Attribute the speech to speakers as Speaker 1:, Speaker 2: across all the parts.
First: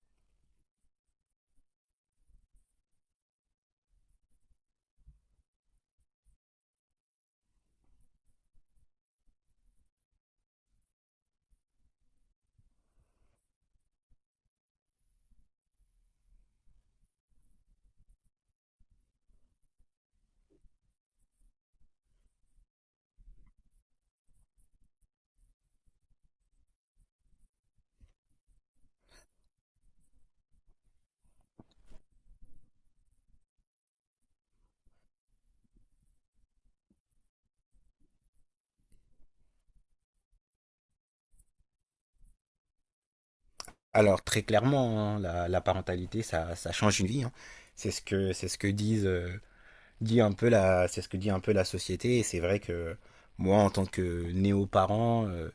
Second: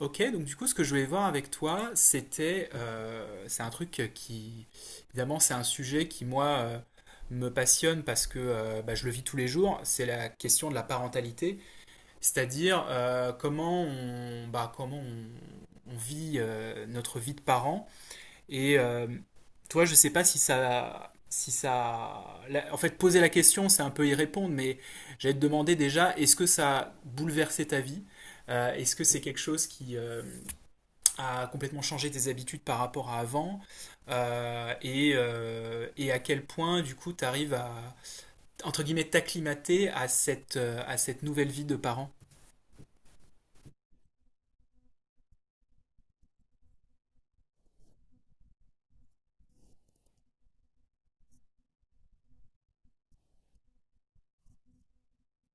Speaker 1: Ok, donc du coup, ce que je voulais voir avec toi, c'était, c'est un truc qui, évidemment, c'est un sujet qui, moi, me passionne parce que bah, je le vis tous les jours, c'est la question de la parentalité, c'est-à-dire comment on, bah, comment on vit notre vie de parent. Et toi, je sais pas si ça, si ça, en fait, poser la question, c'est un peu y répondre, mais j'allais te demander déjà, est-ce que ça a bouleversé ta vie? Est-ce que c'est quelque chose qui, à complètement changer tes habitudes par rapport à avant et à quel point du coup tu arrives à entre guillemets t'acclimater à cette nouvelle vie de parent.
Speaker 2: Alors très clairement, hein, la parentalité, ça change une vie, hein. C'est ce que disent dit un peu la c'est ce que dit un peu la société. Et c'est vrai que moi, en tant que néo-parent,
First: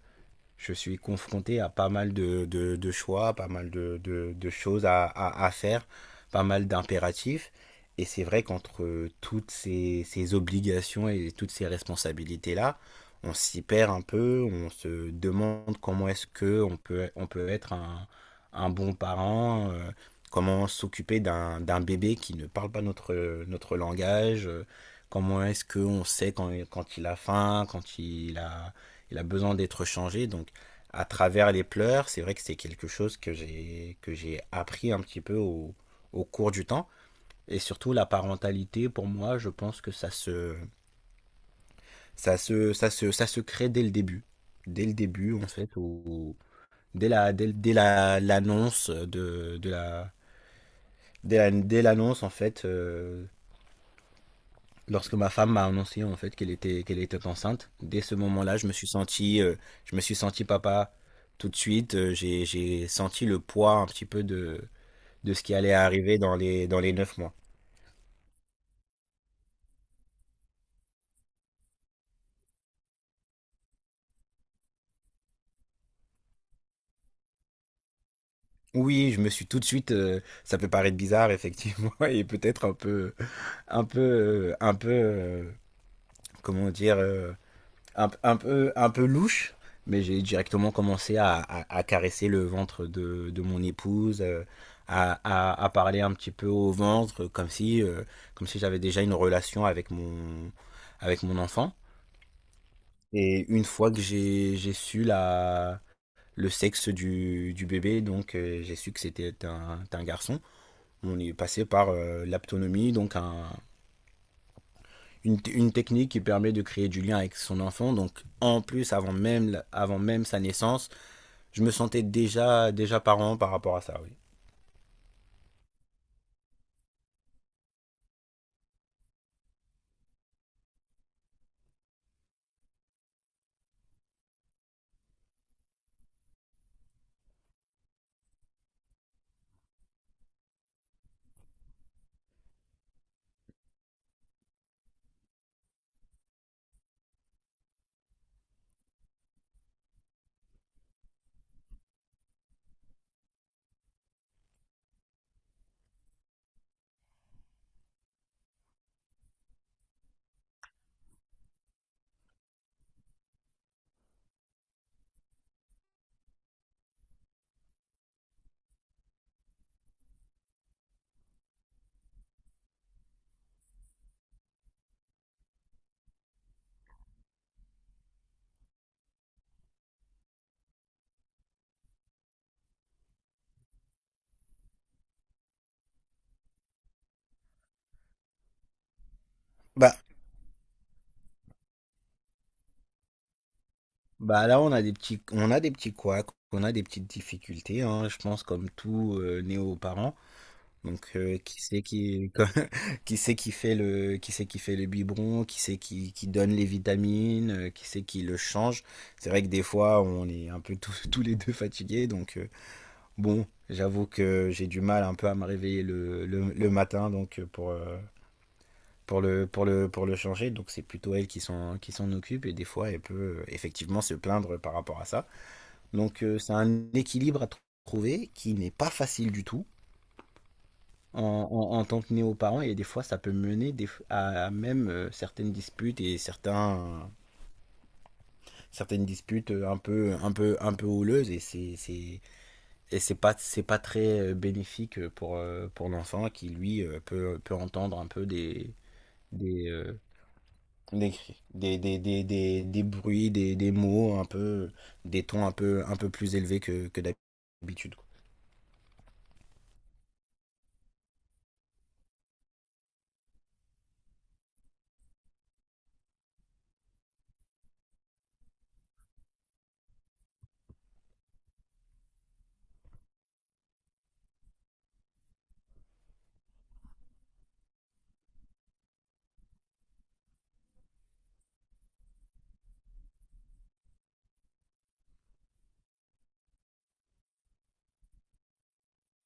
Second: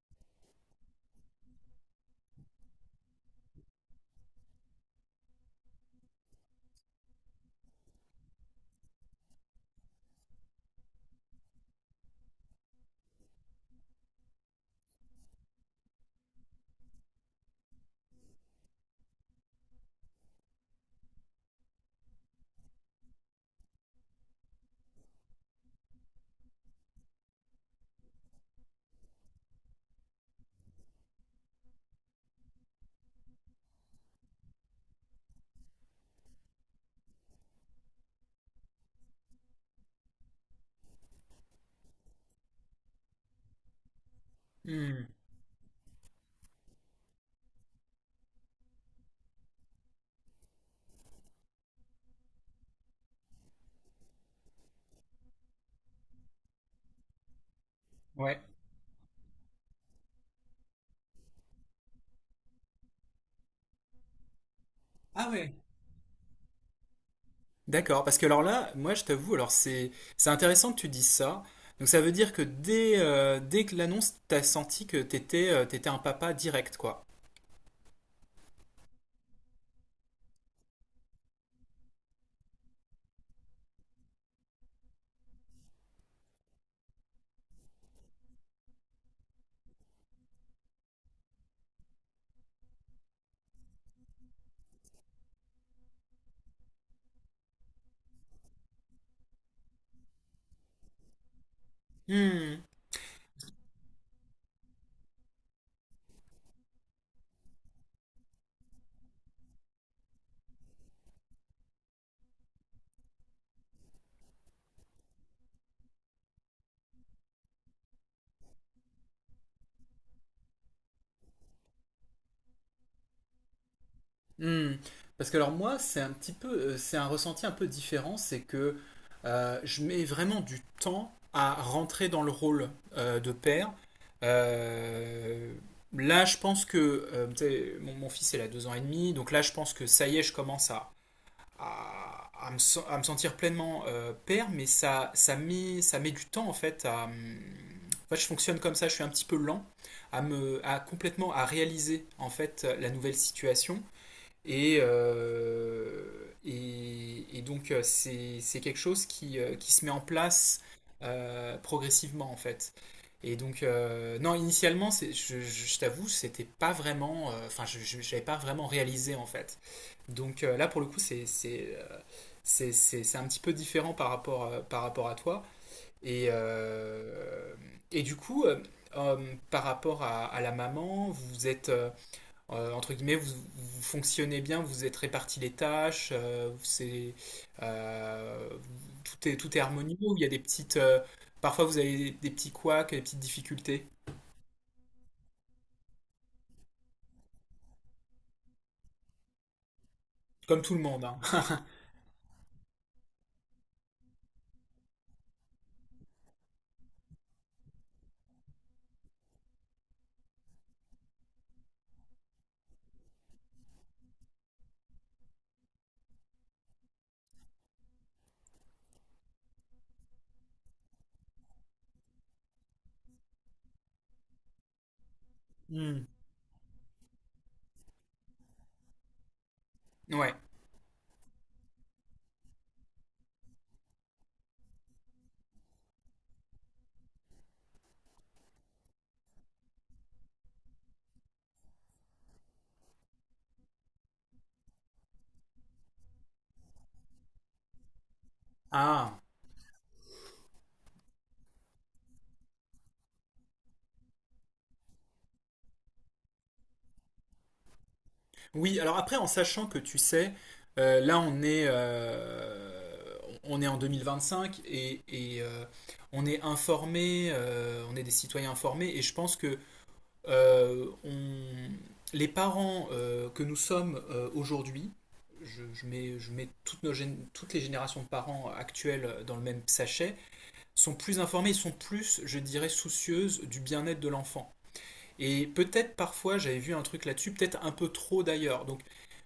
Speaker 2: je suis confronté à pas mal de choix, pas mal de choses à faire, pas mal d'impératifs. Et c'est vrai qu'entre toutes ces obligations et toutes ces responsabilités-là, on s'y perd un peu, on se demande comment est-ce que on peut être un bon parent, comment s'occuper d'un bébé qui ne parle pas notre langage, comment est-ce qu'on sait quand il a faim, quand il a besoin d'être changé. Donc à travers les pleurs, c'est vrai que c'est quelque chose que j'ai appris un petit peu au, au cours du temps. Et surtout la parentalité, pour moi, je pense que ça se crée dès le
Speaker 1: Hmm,
Speaker 2: début en fait, ou dès la dès, dès la l'annonce de la- dès l'annonce en fait. Lorsque ma femme m'a annoncé en fait qu'elle était enceinte, dès ce
Speaker 1: ouais.
Speaker 2: moment-là, je me suis senti papa tout de suite. J'ai senti le poids un petit peu
Speaker 1: Ah
Speaker 2: de ce
Speaker 1: ouais.
Speaker 2: qui allait arriver dans les 9 mois.
Speaker 1: D'accord, parce que alors là, moi je t'avoue, alors c'est intéressant que tu dises ça. Donc ça veut dire que dès que l'annonce, t'as senti que t'étais un papa direct, quoi.
Speaker 2: Oui, je me suis tout de suite. Ça peut paraître bizarre, effectivement, et peut-être un peu, un peu, un peu, comment dire, un peu louche. Mais j'ai directement commencé à caresser le ventre de mon épouse, à parler un petit peu au ventre, comme si j'avais déjà une relation avec avec mon enfant.
Speaker 1: Hmm.
Speaker 2: Et une fois que j'ai su le sexe du bébé, donc j'ai su que c'était un garçon. On est passé par l'aptonomie, donc une technique qui permet de créer du lien avec son enfant. Donc en plus, avant même sa naissance, je me sentais déjà parent par rapport à ça, oui.
Speaker 1: Hmm. Parce que alors moi, c'est un petit peu, c'est un ressenti un peu différent, c'est que je mets vraiment du temps à rentrer dans le rôle de père. Euh, Là, je pense que tu sais, mon fils, il a deux ans et demi, donc là, je pense que ça y est, je commence à me sentir pleinement père, mais ça met du temps en fait à. En fait, je fonctionne comme ça, je suis un petit peu lent à me, à complètement à réaliser en fait la nouvelle situation. Et, euh, et donc, euh, c'est quelque chose qui se met en place progressivement, en fait. Et donc, non, initialement, je t'avoue, c'était pas vraiment. Enfin, j'avais pas vraiment réalisé, en fait. Donc là, pour le coup, c'est un petit peu différent par rapport à toi. Et, euh, et du coup, euh, par rapport à la maman, vous êtes. Entre guillemets, vous fonctionnez bien, vous êtes répartis les tâches, c'est, euh, tout est harmonieux,
Speaker 2: Bah,
Speaker 1: ou il y a des petites, parfois vous avez des petits couacs, des petites difficultés,
Speaker 2: bah là, on a des petits couacs, on a des petites difficultés, hein, je pense, comme tout néo-parent.
Speaker 1: comme tout le monde,
Speaker 2: Donc
Speaker 1: hein.
Speaker 2: qui c'est qui qui c'est qui fait le biberon, qui c'est qui donne les vitamines, qui c'est qui le change. C'est vrai que des fois on est un peu tous, tous les deux fatigués donc bon, j'avoue que j'ai du mal un peu à me réveiller le matin donc pour le changer, donc c'est plutôt elle qui s'en occupe et des fois elle peut effectivement se plaindre par rapport à ça.
Speaker 1: Hmm.
Speaker 2: Donc c'est un équilibre à tr- trouver qui n'est pas facile du tout
Speaker 1: Ouais.
Speaker 2: en, en tant que néo-parent, et des fois ça peut mener à même certaines certaines disputes un peu houleuses et c'est pas très bénéfique pour l'enfant, qui lui peut entendre un peu
Speaker 1: Ah.
Speaker 2: des, euh, des cris, des bruits, des mots un peu, des tons un peu plus élevés que d'habitude, quoi.
Speaker 1: Oui, alors après, en sachant que tu sais, là on est en 2025 et on est informé, on est des citoyens informés et je pense que euh, on- les parents que nous sommes aujourd'hui, je mets toutes, toutes les générations de parents actuelles dans le même sachet, sont plus informés, sont plus, je dirais, soucieuses du bien-être de l'enfant. Et peut-être parfois j'avais vu un truc là-dessus, peut-être un peu trop d'ailleurs. Donc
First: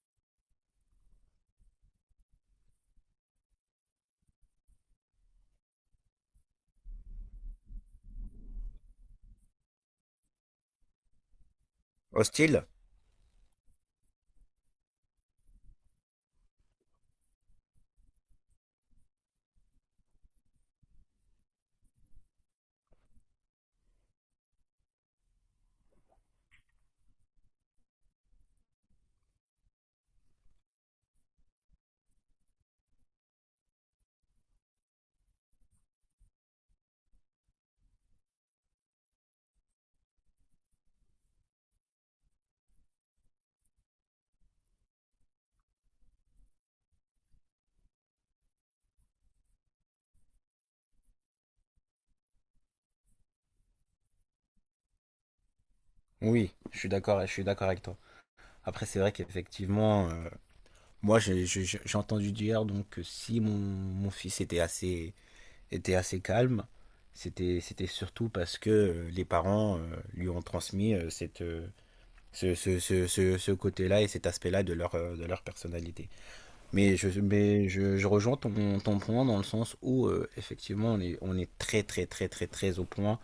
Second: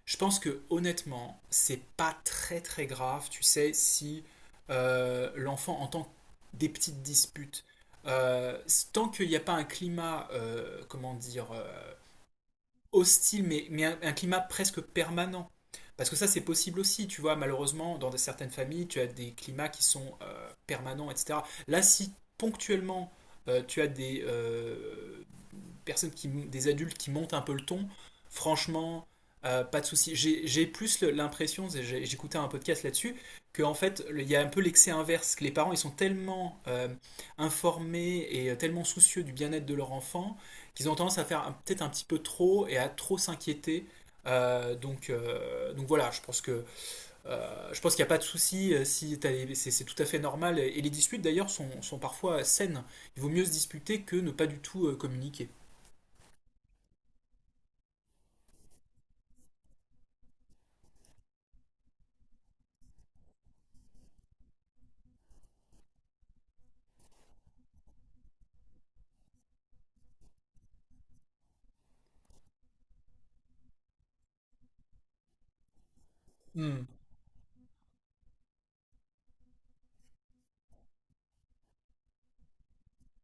Speaker 1: je pense que honnêtement, c'est pas très très grave, tu sais, si l'enfant entend des petites disputes. Euh, Tant qu'il n'y a pas un climat, comment dire,
Speaker 2: Hostile?
Speaker 1: hostile, mais un climat presque permanent. Parce que ça, c'est possible aussi, tu vois, malheureusement, dans certaines familles, tu as des climats qui sont permanents, etc. Là, si ponctuellement, tu as des, personnes qui, des adultes qui montent un peu le ton, franchement, pas de souci. J'ai plus l'impression, j'ai, j'écoutais un podcast là-dessus, qu'en fait, il y a un peu l'excès inverse, que les parents, ils sont tellement informés et tellement soucieux du bien-être de leur enfant, qu'ils ont tendance à faire un, peut-être un petit peu trop et à trop s'inquiéter. Donc donc voilà, je pense que je pense qu'il n'y a pas de souci. Si c'est tout à fait normal. Et les disputes d'ailleurs sont, sont, parfois saines. Il vaut mieux se disputer que ne pas du tout communiquer.
Speaker 2: Oui, je suis d'accord avec toi. Après, c'est vrai qu'effectivement, moi, j'ai entendu dire donc que si mon fils était assez calme, c'était surtout parce que les parents lui ont transmis cette, ce côté-là et cet aspect-là de leur personnalité.
Speaker 1: Hmm.
Speaker 2: Mais je rejoins ton point dans le sens où, effectivement, on est très, très au point.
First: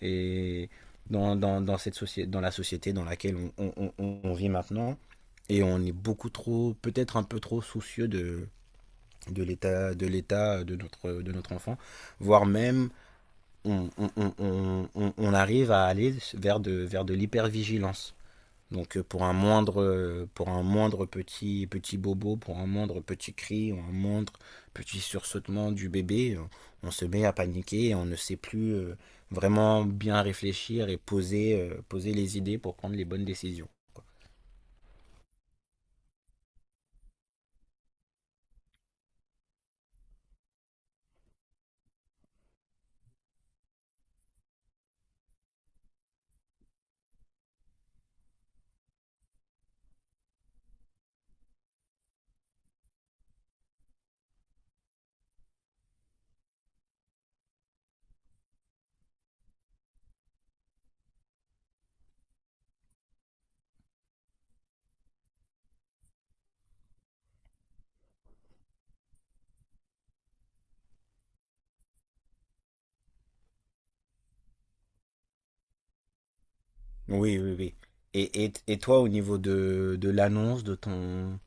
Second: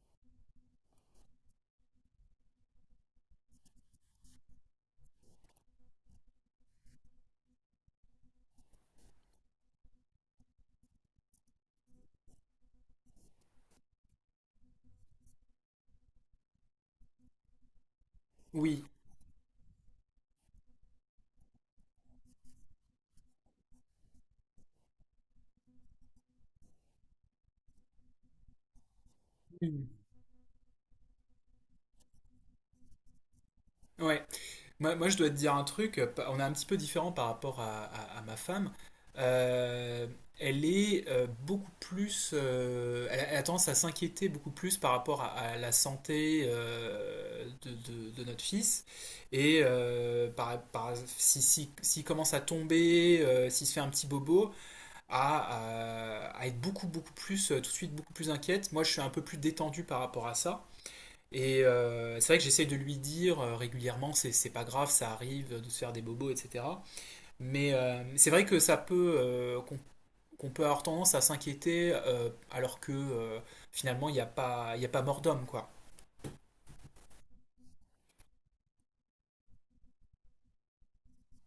Speaker 2: Et dans cette société, dans la société dans laquelle on on vit maintenant, et on est beaucoup trop, peut-être un peu trop soucieux de l'état de notre enfant, voire même on, on, on arrive à aller vers de l'hypervigilance,
Speaker 1: Oui.
Speaker 2: donc pour un moindre petit petit bobo, pour un moindre petit cri ou un moindre petit sursautement du bébé on se met à paniquer et on ne sait plus vraiment
Speaker 1: Mm.
Speaker 2: bien réfléchir et poser poser les idées pour prendre les bonnes décisions.
Speaker 1: Ouais. Moi, je dois te dire un truc. On est un petit peu différent par rapport à, à ma femme. Euh, Elle est beaucoup plus. Elle a tendance à s'inquiéter beaucoup plus par rapport à la santé de notre fils. Et si, s'il commence à tomber, s'il se fait un petit bobo, à être beaucoup, beaucoup plus, tout de suite beaucoup plus inquiète. Moi, je suis un peu plus détendu par rapport à ça. Et c'est vrai que j'essaie de lui dire régulièrement, c'est pas grave, ça arrive de se faire des bobos, etc. Mais c'est vrai que ça peut, euh, qu'on peut avoir tendance à s'inquiéter alors que finalement il n'y a pas, il y a pas mort d'homme, quoi.
Speaker 2: Oui. Et, et toi, au niveau de l'annonce de ton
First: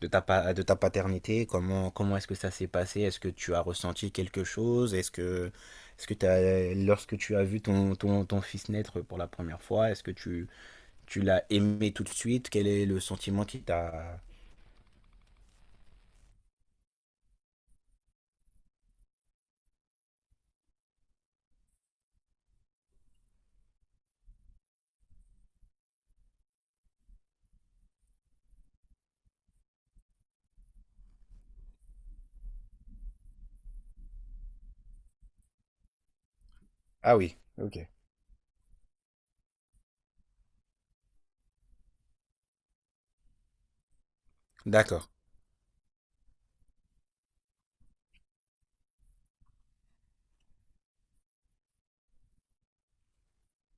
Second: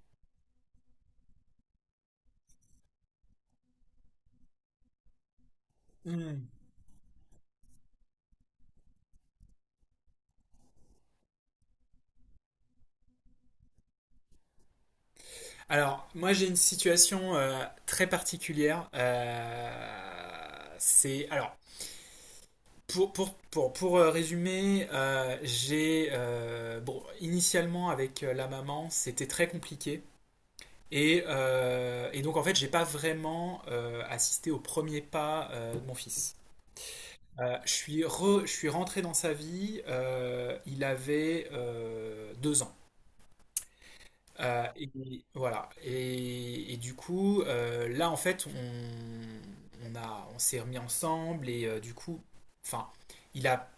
Speaker 2: de ta paternité, comment est-ce que ça s'est passé? Est-ce que tu as ressenti quelque chose?
Speaker 1: Hmm.
Speaker 2: Lorsque tu as vu ton fils naître pour la première fois, tu l'as aimé tout de suite? Quel est le sentiment qui t'a...
Speaker 1: Alors, moi j'ai une situation très particulière. C'est alors pour résumer, j'ai bon initialement avec la maman c'était très compliqué. Et donc en fait, j'ai pas vraiment assisté au premier pas de mon fils.
Speaker 2: Ah oui, ok.
Speaker 1: Je suis rentré dans sa vie. Il avait deux ans. Et
Speaker 2: D'accord.
Speaker 1: voilà. Et du coup, là en fait, on s'est remis ensemble et du coup, enfin, il a,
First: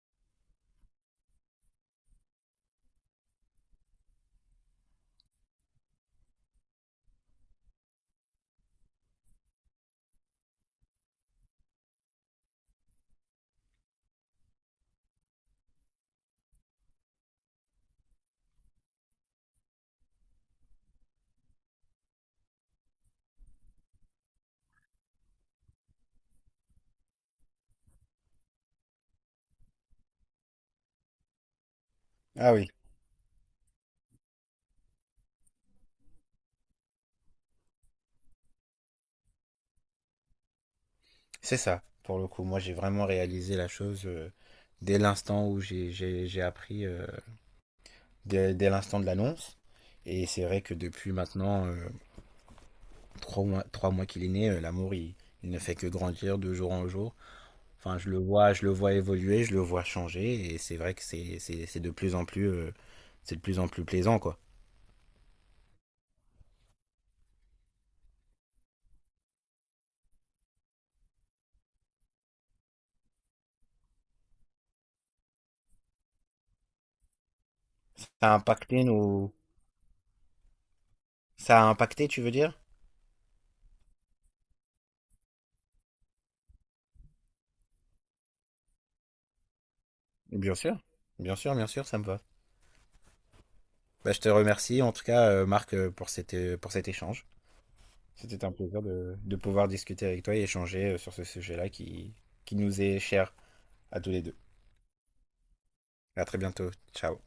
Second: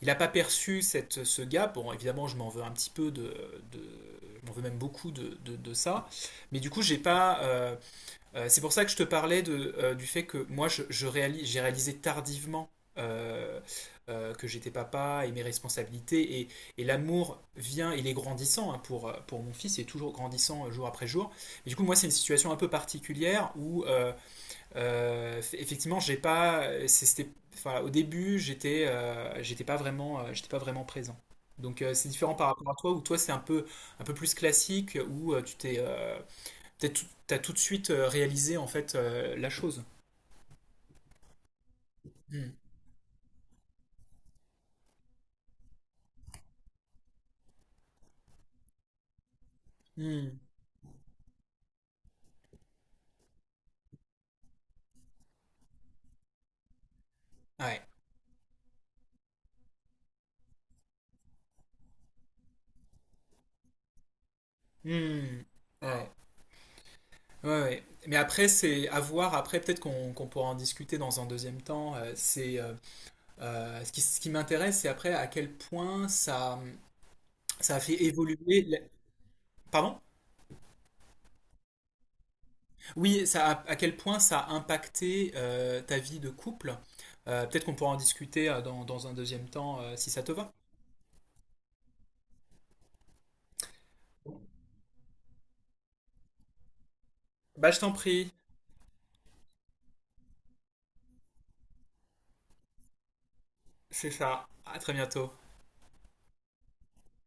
Speaker 1: il a pas perçu cette, ce gap. Bon, évidemment, je m'en veux un petit peu de, je m'en veux même beaucoup de ça. Mais du coup, j'ai pas, c'est pour ça que je te parlais de, du fait que moi, j'ai réalisé tardivement euh, que j'étais papa et mes responsabilités. Et l'amour vient, il est grandissant hein, pour mon fils, il est toujours grandissant jour après jour. Mais du coup, moi, c'est une situation un peu particulière où, effectivement, j'ai pas, enfin, au début, j'étais j'étais pas vraiment présent. Donc, c'est différent par
Speaker 2: Ah
Speaker 1: rapport
Speaker 2: oui,
Speaker 1: à toi, où toi, c'est un peu plus classique, où tu t'es, t'as tout, t'as tout de suite réalisé en fait la chose.
Speaker 2: c'est ça, pour le coup.
Speaker 1: Hmm.
Speaker 2: Moi, j'ai vraiment réalisé la chose dès l'instant où j'ai appris, dès l'instant de l'annonce. Et
Speaker 1: Hmm.
Speaker 2: c'est vrai que depuis maintenant, 3 mois, 3 mois qu'il est né, l'amour, il ne fait que grandir de jour en jour.
Speaker 1: Ouais.
Speaker 2: Enfin, je le vois évoluer, je le vois changer, et c'est vrai que c'est de plus en plus, c'est de plus en plus plaisant, quoi.
Speaker 1: Hmm. Ouais. Ouais, ouais. Mais après, c'est à voir. Après, peut-être qu'on pourra en discuter dans un deuxième temps. C'est ce qui m'intéresse, c'est après à quel point ça a fait
Speaker 2: Ça a
Speaker 1: évoluer.
Speaker 2: impacté nos,
Speaker 1: Pardon?
Speaker 2: ça a impacté, tu veux dire?
Speaker 1: Oui, ça a- à quel point ça a impacté ta vie de couple. Peut-être qu'on pourra en discuter dans, dans un deuxième temps si ça te va.
Speaker 2: Bien sûr, bien sûr, ça me va. Bah, je te remercie, en tout cas, Marc, pour cet échange.
Speaker 1: Bah, je t'en prie.
Speaker 2: C'était un plaisir de pouvoir discuter avec toi et échanger sur ce sujet-là qui nous est cher à
Speaker 1: C'est
Speaker 2: tous les deux.
Speaker 1: ça. À très bientôt.
Speaker 2: À très bientôt. Ciao.